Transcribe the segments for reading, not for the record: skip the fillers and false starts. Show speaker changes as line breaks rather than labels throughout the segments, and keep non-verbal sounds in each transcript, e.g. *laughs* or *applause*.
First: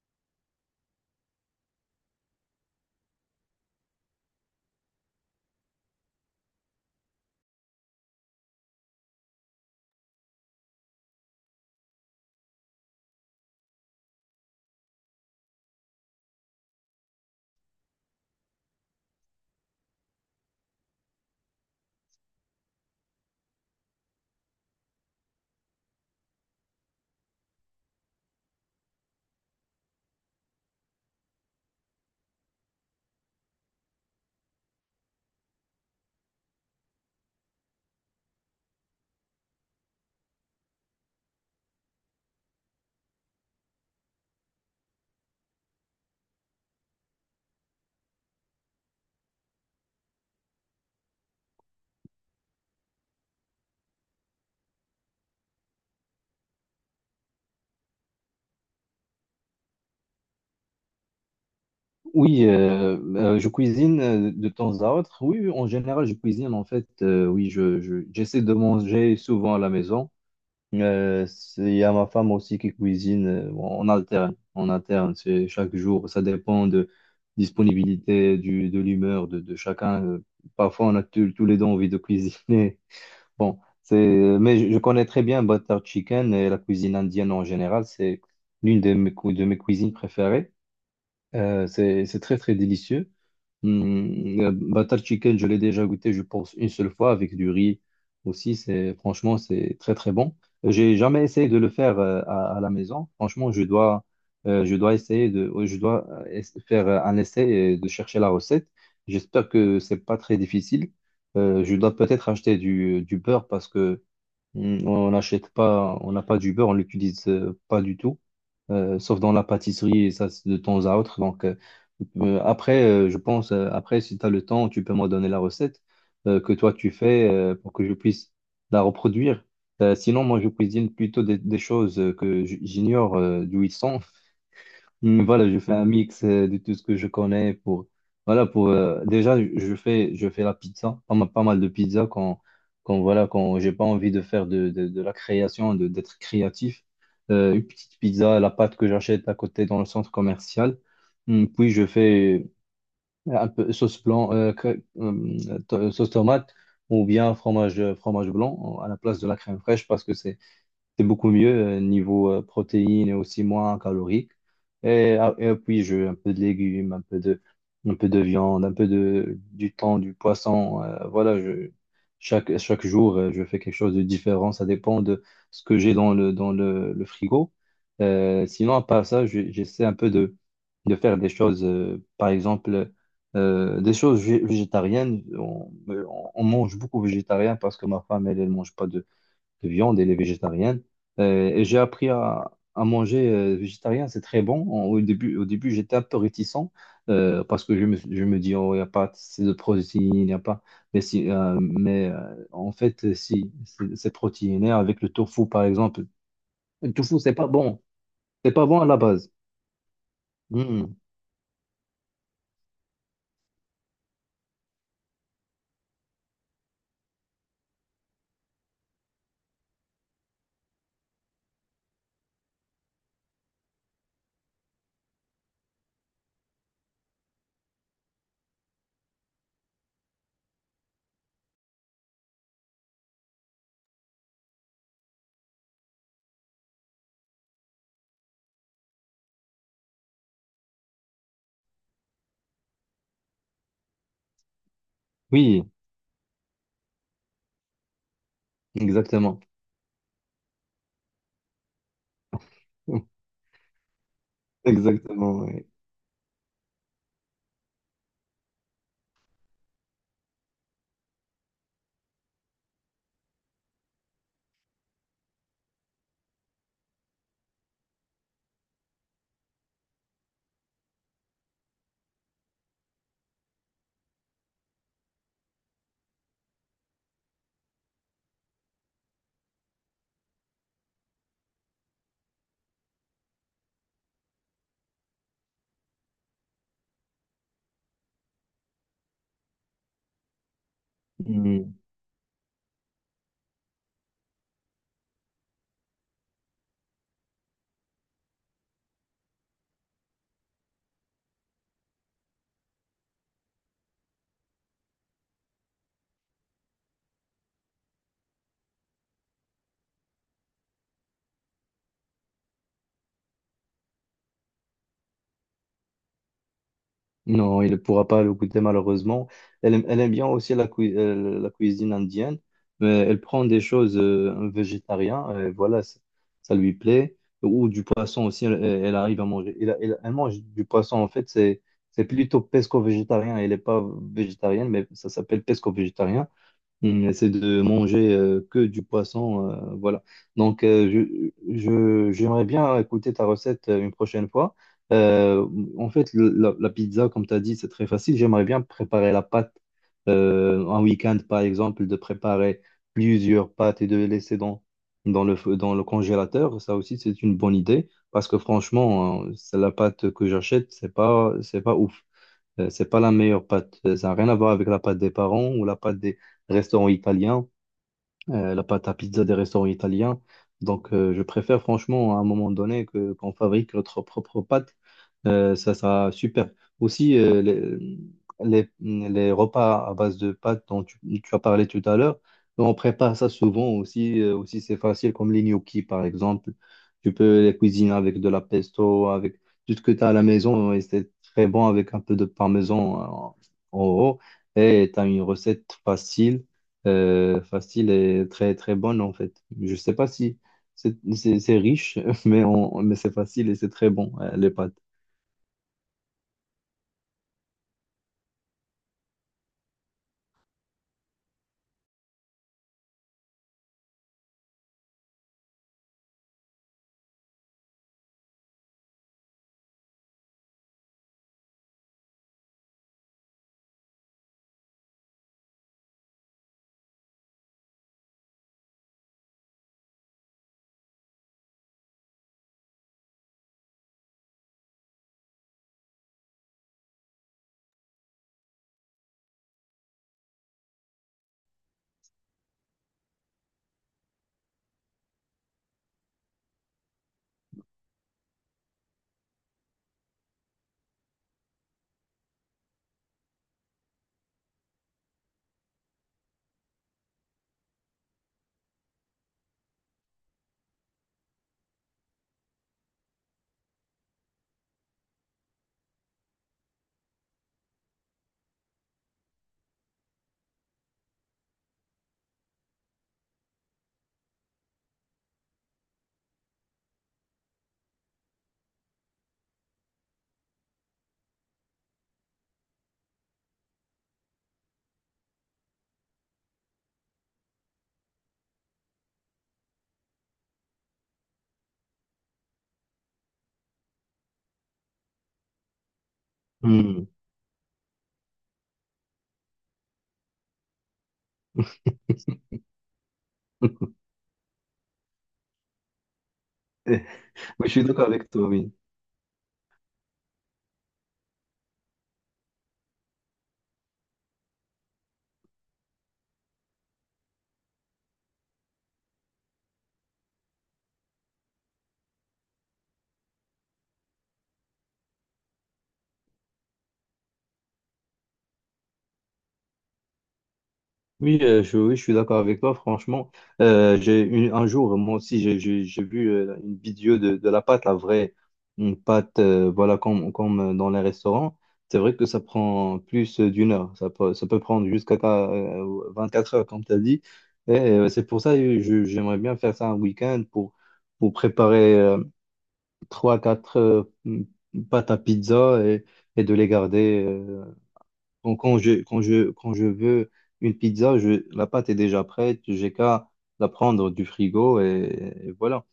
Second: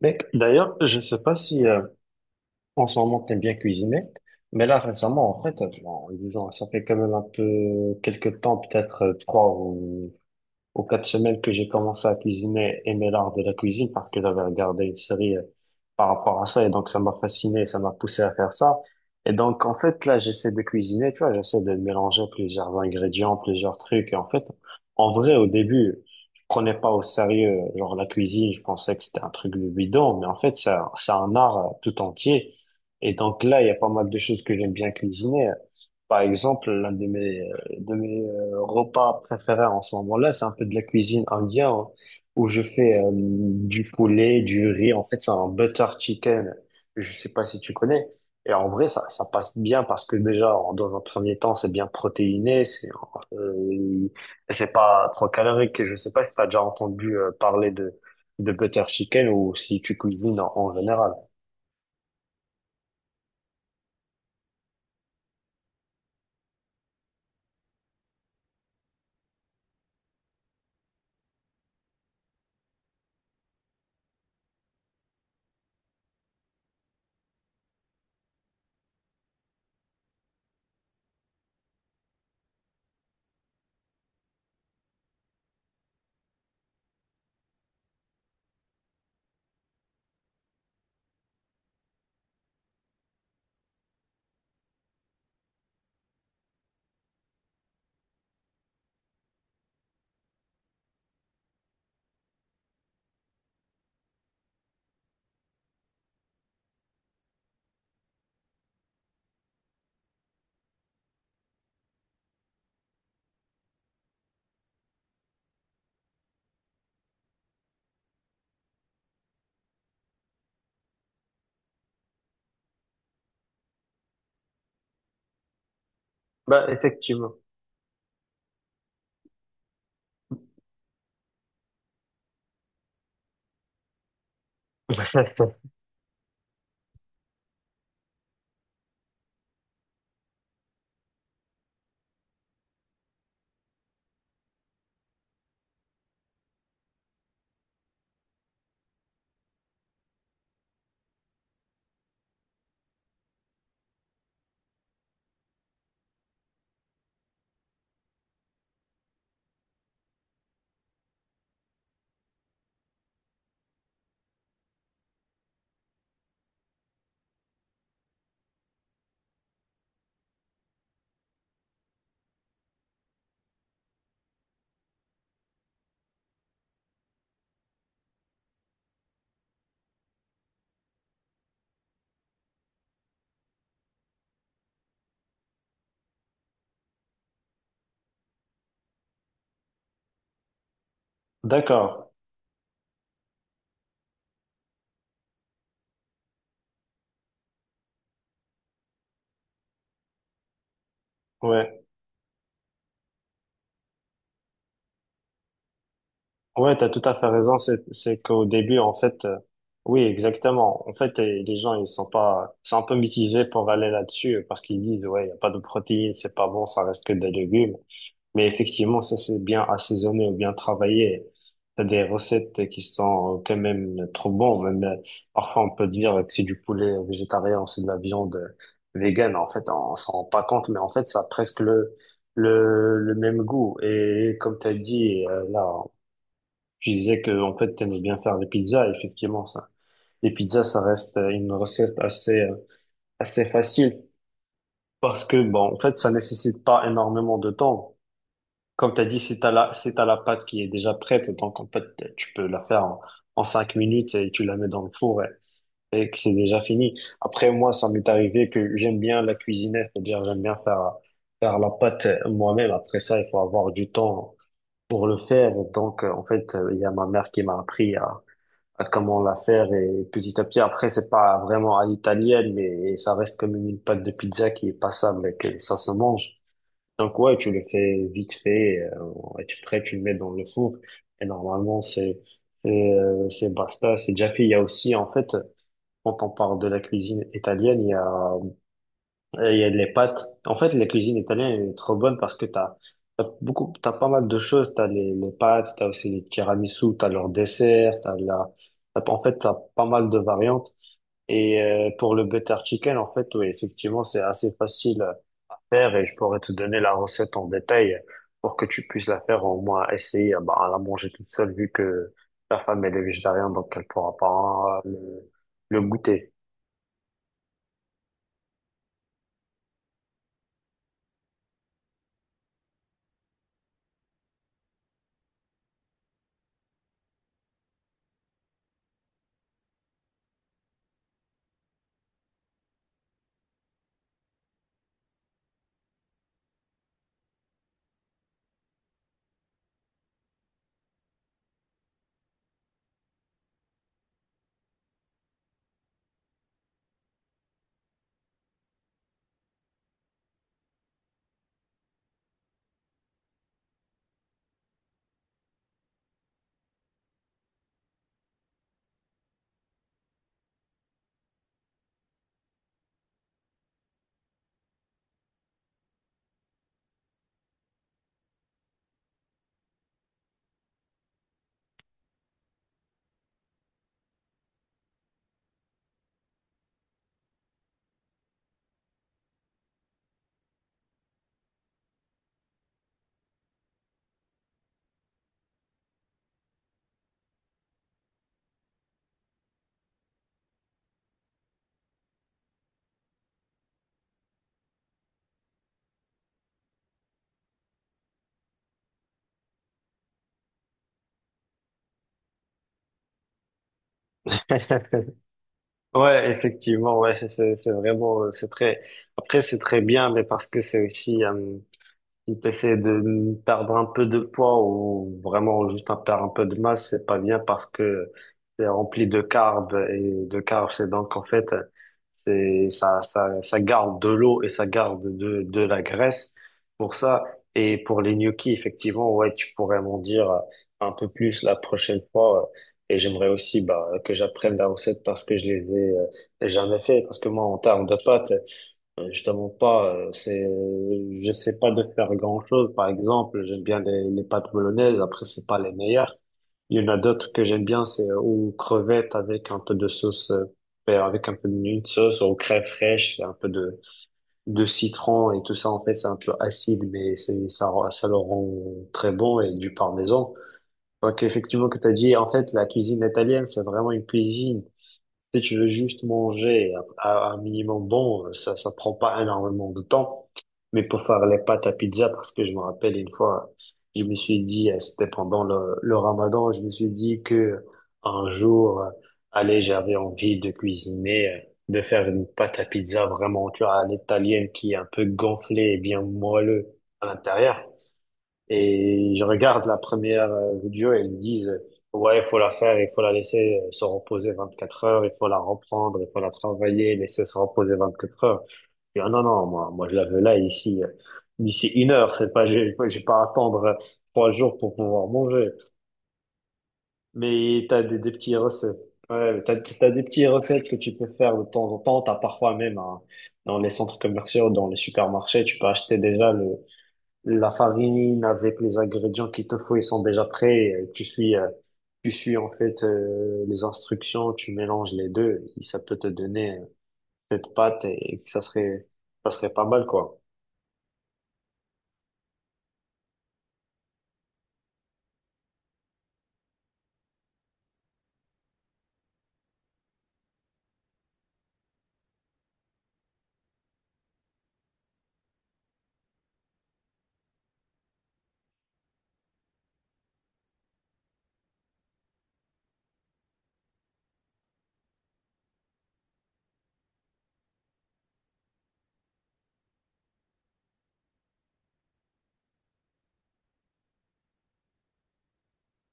Mais d'ailleurs, je ne sais pas si en ce moment t'aimes bien cuisiner, mais là récemment, en fait, bon, disons, ça fait quand même un peu quelques temps, peut-être trois ou aux quatre semaines que j'ai commencé à cuisiner, aimer l'art de la cuisine parce que j'avais regardé une série par rapport à ça et donc ça m'a fasciné, ça m'a poussé à faire ça. Et donc, en fait, là, j'essaie de cuisiner, tu vois, j'essaie de mélanger plusieurs ingrédients, plusieurs trucs. Et en fait, en vrai, au début, je prenais pas au sérieux, genre la cuisine, je pensais que c'était un truc de bidon, mais en fait, c'est un art tout entier. Et donc là, il y a pas mal de choses que j'aime bien cuisiner. Par exemple, l'un de mes de mes repas préférés en ce moment-là, c'est un peu de la cuisine indienne hein, où je fais du poulet, du riz. En fait, c'est un butter chicken. Je sais pas si tu connais. Et en vrai, ça passe bien parce que déjà, dans un premier temps, c'est bien protéiné. C'est pas trop calorique. Je sais pas si tu as déjà entendu parler de butter chicken ou si tu cuisines en, en général.
Oui, je cuisine de temps à autre. Oui, oui, en général, je cuisine en fait. Oui, j'essaie de manger souvent à la maison. Il y a ma femme aussi qui cuisine. Bon, on alterne, on alterne. C'est chaque jour. Ça dépend de disponibilité, de l'humeur de chacun. Parfois, on a tous les deux envie de cuisiner. *laughs* Bon, c'est. Mais je connais très bien butter chicken et la cuisine indienne en général. C'est l'une de mes cuisines préférées. C'est, très très délicieux. Hum, le butter chicken, je l'ai déjà goûté, je pense, une seule fois avec du riz aussi. C'est, franchement, c'est très très bon. J'ai jamais essayé de le faire à la maison. Franchement, je dois essayer de, je dois es- faire un essai et de chercher la recette. J'espère que c'est pas très difficile. Je dois peut-être acheter du beurre parce que on n'achète pas, on n'a pas du beurre, on l'utilise pas du tout, sauf dans la pâtisserie et ça c'est de temps à autre. Donc après, je pense, après, si tu as le temps, tu peux me donner la recette que
Bah,
toi tu fais
effectivement.
pour que je puisse la reproduire. Sinon, moi je cuisine plutôt des choses que j'ignore d'où ils sont.
*laughs*
Voilà, je fais un mix de tout ce que je connais pour voilà, pour déjà, je fais la pizza pas mal, pas mal de pizza quand quand voilà, quand j'ai pas envie de faire de la création de d'être créatif. Une petite pizza, la pâte que j'achète à côté dans le centre commercial, puis je fais un peu sauce blanc sauce tomate, ou bien fromage blanc à la place de la crème fraîche, parce que c'est beaucoup mieux niveau protéines et aussi moins calorique. Et, ah, et puis, je, un peu de légumes, un peu de viande, du thon, du poisson. Voilà, je, chaque jour, je fais quelque chose de différent. Ça dépend de ce que j'ai dans le, le frigo. Sinon, à part ça, j'essaie un peu de faire des choses, par exemple, des choses végétariennes. On mange beaucoup végétarien parce que ma femme, elle mange pas de viande, elle est végétarienne. Et j'ai
D'accord.
appris à manger végétarien, c'est très bon. Au début, j'étais un peu réticent parce que je me dis, oh, il n'y a pas assez de protéines, il n'y a pas. Mais, si,
Ouais.
en fait, si, c'est protéiné avec le tofu, par exemple.
Ouais, t'as
Le
tout à
tofu,
fait
c'est pas
raison.
bon.
C'est qu'au
C'est pas
début,
bon à
en
la
fait,
base.
oui, exactement. En
Hmm.
fait, les gens, ils sont pas, ils sont un peu mitigés pour aller là-dessus parce qu'ils disent, ouais, il y a pas de protéines, c'est pas bon, ça reste que des légumes. Mais effectivement, ça, c'est bien assaisonné ou bien travaillé. T'as des recettes qui sont quand même trop bonnes. Même, parfois, on peut dire que c'est du poulet végétarien, c'est de la viande végane. En fait, on s'en rend pas compte, mais en fait, ça a presque le, le même goût. Et comme t'as dit, là, tu disais que en fait t'aimes bien faire des pizzas, effectivement ça. Les pizzas ça reste une recette assez assez facile parce que
Oui,
bon en fait ça nécessite pas énormément de temps. Comme t'as dit, si
exactement.
t'as la si t'as la pâte qui est déjà prête, donc en fait tu peux la faire en,
*laughs*
en 5 minutes et tu la mets dans le four
Exactement,
et que c'est déjà fini. Après moi ça m'est arrivé que j'aime bien la cuisiner, c'est-à-dire j'aime bien faire faire la pâte moi-même. Après ça il faut avoir du temps pour le faire, donc en fait il y a ma mère qui m'a appris à comment la faire, et petit à petit après c'est pas vraiment à l'italienne, mais ça reste comme une pâte de pizza qui est passable et que ça se mange, donc ouais tu le fais vite fait, et tu prêt tu le mets dans le four et normalement c'est c'est basta, c'est déjà fait. Il y a aussi en fait, quand on parle de la cuisine italienne, il y a il y a les pâtes. En fait, la cuisine italienne
oui.
est trop bonne parce que t'as, t'as beaucoup, t'as pas mal de choses. T'as les pâtes, t'as aussi les tiramisu, t'as leurs desserts, t'as en fait, t'as pas mal de variantes. Et pour le butter chicken, en fait, oui, effectivement, c'est assez facile à faire et je pourrais te donner la recette en détail pour que tu puisses la faire, au moins essayer bah, à la manger toute seule vu que ta femme elle est végétarienne, donc elle pourra pas le goûter.
Non, il ne pourra pas le goûter malheureusement. Elle aime bien aussi la cuisine indienne, mais elle prend des choses végétariennes, et voilà, ça lui plaît. Ou du poisson aussi, elle arrive à manger. Elle mange du poisson, en fait, c'est plutôt pesco-végétarien. Elle n'est pas végétarienne, mais ça s'appelle pesco-végétarien. C'est de manger que du poisson, voilà. Donc, j'aimerais bien écouter ta recette une prochaine fois. Euh, En fait, la pizza, comme tu as dit, c'est très facile. J'aimerais bien préparer la pâte un week-end, par exemple, de préparer plusieurs pâtes et de les laisser dans le congélateur. Ça aussi, c'est une bonne idée parce que franchement, hein, c'est la pâte que j'achète, c'est pas ouf. C'est pas la meilleure pâte. Ça n'a rien à voir avec la pâte des parents, ou la pâte des restaurants italiens, la pâte à pizza des restaurants italiens. Donc, je préfère franchement, à un moment donné, que qu'on fabrique notre propre pâte. Ça sera super. Aussi, les, les repas à base de pâte dont tu as parlé tout à l'heure, on prépare ça souvent aussi. Aussi, c'est facile, comme les gnocchis, par exemple. Tu peux les cuisiner avec de la pesto, avec tout ce que tu as à la maison. Et c'est très bon avec un peu de parmesan en haut. Et tu as une recette facile, facile et très très bonne en fait. Je sais pas si c'est riche, *laughs* mais, c'est facile et c'est très bon, les
*laughs*
pâtes.
Ouais, effectivement, ouais, c'est c'est vraiment c'est très après c'est très bien mais, parce que c'est aussi si t'essaies de perdre un peu de poids ou vraiment juste un perdre un peu de masse, c'est pas bien parce que c'est rempli de carbs, et de carbs, c'est donc en fait, c'est, ça, ça garde de l'eau et ça garde de la graisse pour ça. Et pour les gnocchis, effectivement, ouais, tu pourrais m'en dire un peu plus la prochaine fois. Et j'aimerais aussi, bah, que j'apprenne la recette parce que je les ai jamais fait. Parce que moi, en termes de pâtes, justement pas, j'essaie pas de faire grand-chose. Par exemple, j'aime bien les pâtes bolognaises. Après, c'est pas les meilleures. Il y en a d'autres que j'aime bien, c'est aux crevettes avec un peu de sauce, avec un peu d'une sauce, aux craies fraîches, un peu de citron et tout ça. En fait, c'est un peu acide, mais c'est, ça, ça le rend très bon, et du parmesan. Donc, effectivement, que t'as dit, en fait, la cuisine italienne, c'est vraiment une cuisine si tu veux juste manger à un minimum bon, ça prend pas énormément de temps. Mais pour faire les pâtes à pizza, parce que je me rappelle une fois, je me suis dit, c'était pendant le Ramadan, je me suis dit que un jour, allez, j'avais envie de cuisiner, de faire une pâte à pizza vraiment, tu vois, à l'italienne qui est un peu gonflée et bien moelleux à l'intérieur. Et je regarde la première vidéo et ils disent, ouais, il faut la faire, il faut la laisser se reposer 24 heures, il faut la reprendre, il faut la travailler,
Hmm.
laisser se reposer 24 heures. Je dis, ah, non, non, moi, je la veux là, ici, d'ici 1 heure, c'est pas, *laughs* j'ai pas à attendre trois jours pour pouvoir manger.
*laughs*
Mais
Oui, je
t'as
suis d'accord
des
avec
petits
toi, oui.
recettes. Ouais, t'as, t'as des petites recettes que tu peux faire de temps en temps. T'as parfois même dans les centres commerciaux, dans les supermarchés, tu peux acheter déjà le, la farine avec les ingrédients qu'il te faut, ils sont déjà prêts. Et tu suis, tu suis en fait les instructions, tu mélanges les deux. Et ça peut te donner cette pâte et ça serait pas mal quoi.
Oui, oui, je suis d'accord avec toi, franchement. Un jour, moi aussi, j'ai vu une vidéo de la pâte, la vraie, une pâte, voilà, comme, comme dans les restaurants. C'est vrai que ça prend plus d'une heure. Ça peut prendre jusqu'à 24 heures, comme tu as dit. Et c'est pour ça que j'aimerais bien faire ça un week-end pour, préparer trois quatre pâtes à pizza, et de les garder. Quand, quand je veux une pizza, je, la pâte est déjà prête, j'ai qu'à la prendre du frigo, et voilà.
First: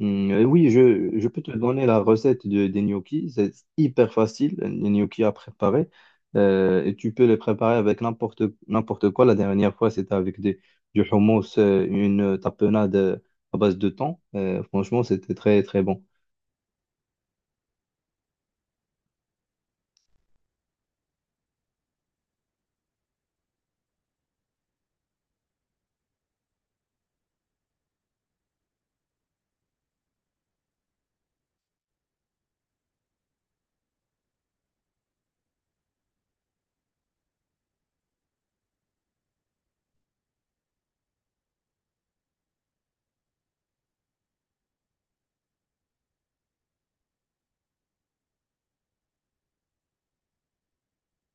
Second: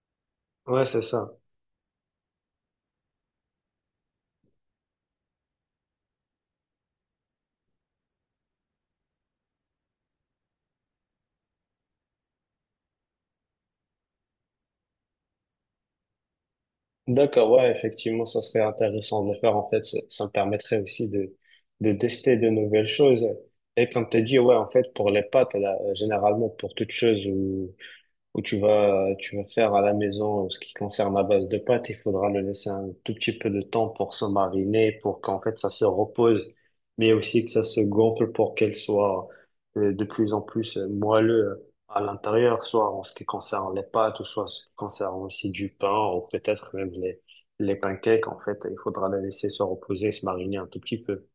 Et oui,
Ouais, c'est ça.
je peux te donner la recette des gnocchis, c'est hyper facile, les gnocchis à préparer. Et tu peux les préparer avec n'importe quoi. La dernière fois, c'était avec du hummus, une tapenade à base de thon. Franchement, c'était très, très bon.
D'accord, ouais, effectivement, ça serait intéressant de le faire. En fait, ça me permettrait aussi de tester de nouvelles choses. Et comme tu as dit, ouais, en fait, pour les pâtes, là, généralement, pour toute chose où tu vas faire à la maison ce qui concerne la base de pâte, il faudra le laisser un tout petit peu de temps pour se mariner, pour qu'en fait ça se repose, mais aussi que ça se gonfle pour qu'elle soit de plus en plus moelleux à l'intérieur, soit en ce qui concerne les pâtes, ou soit en ce qui concerne aussi du pain, ou peut-être même les pancakes, en fait, il faudra les laisser se reposer, se mariner un tout petit peu.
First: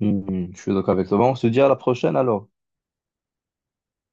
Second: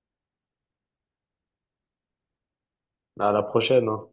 Je suis d'accord avec toi. Bon, on se dit à la prochaine alors.
À la prochaine, hein.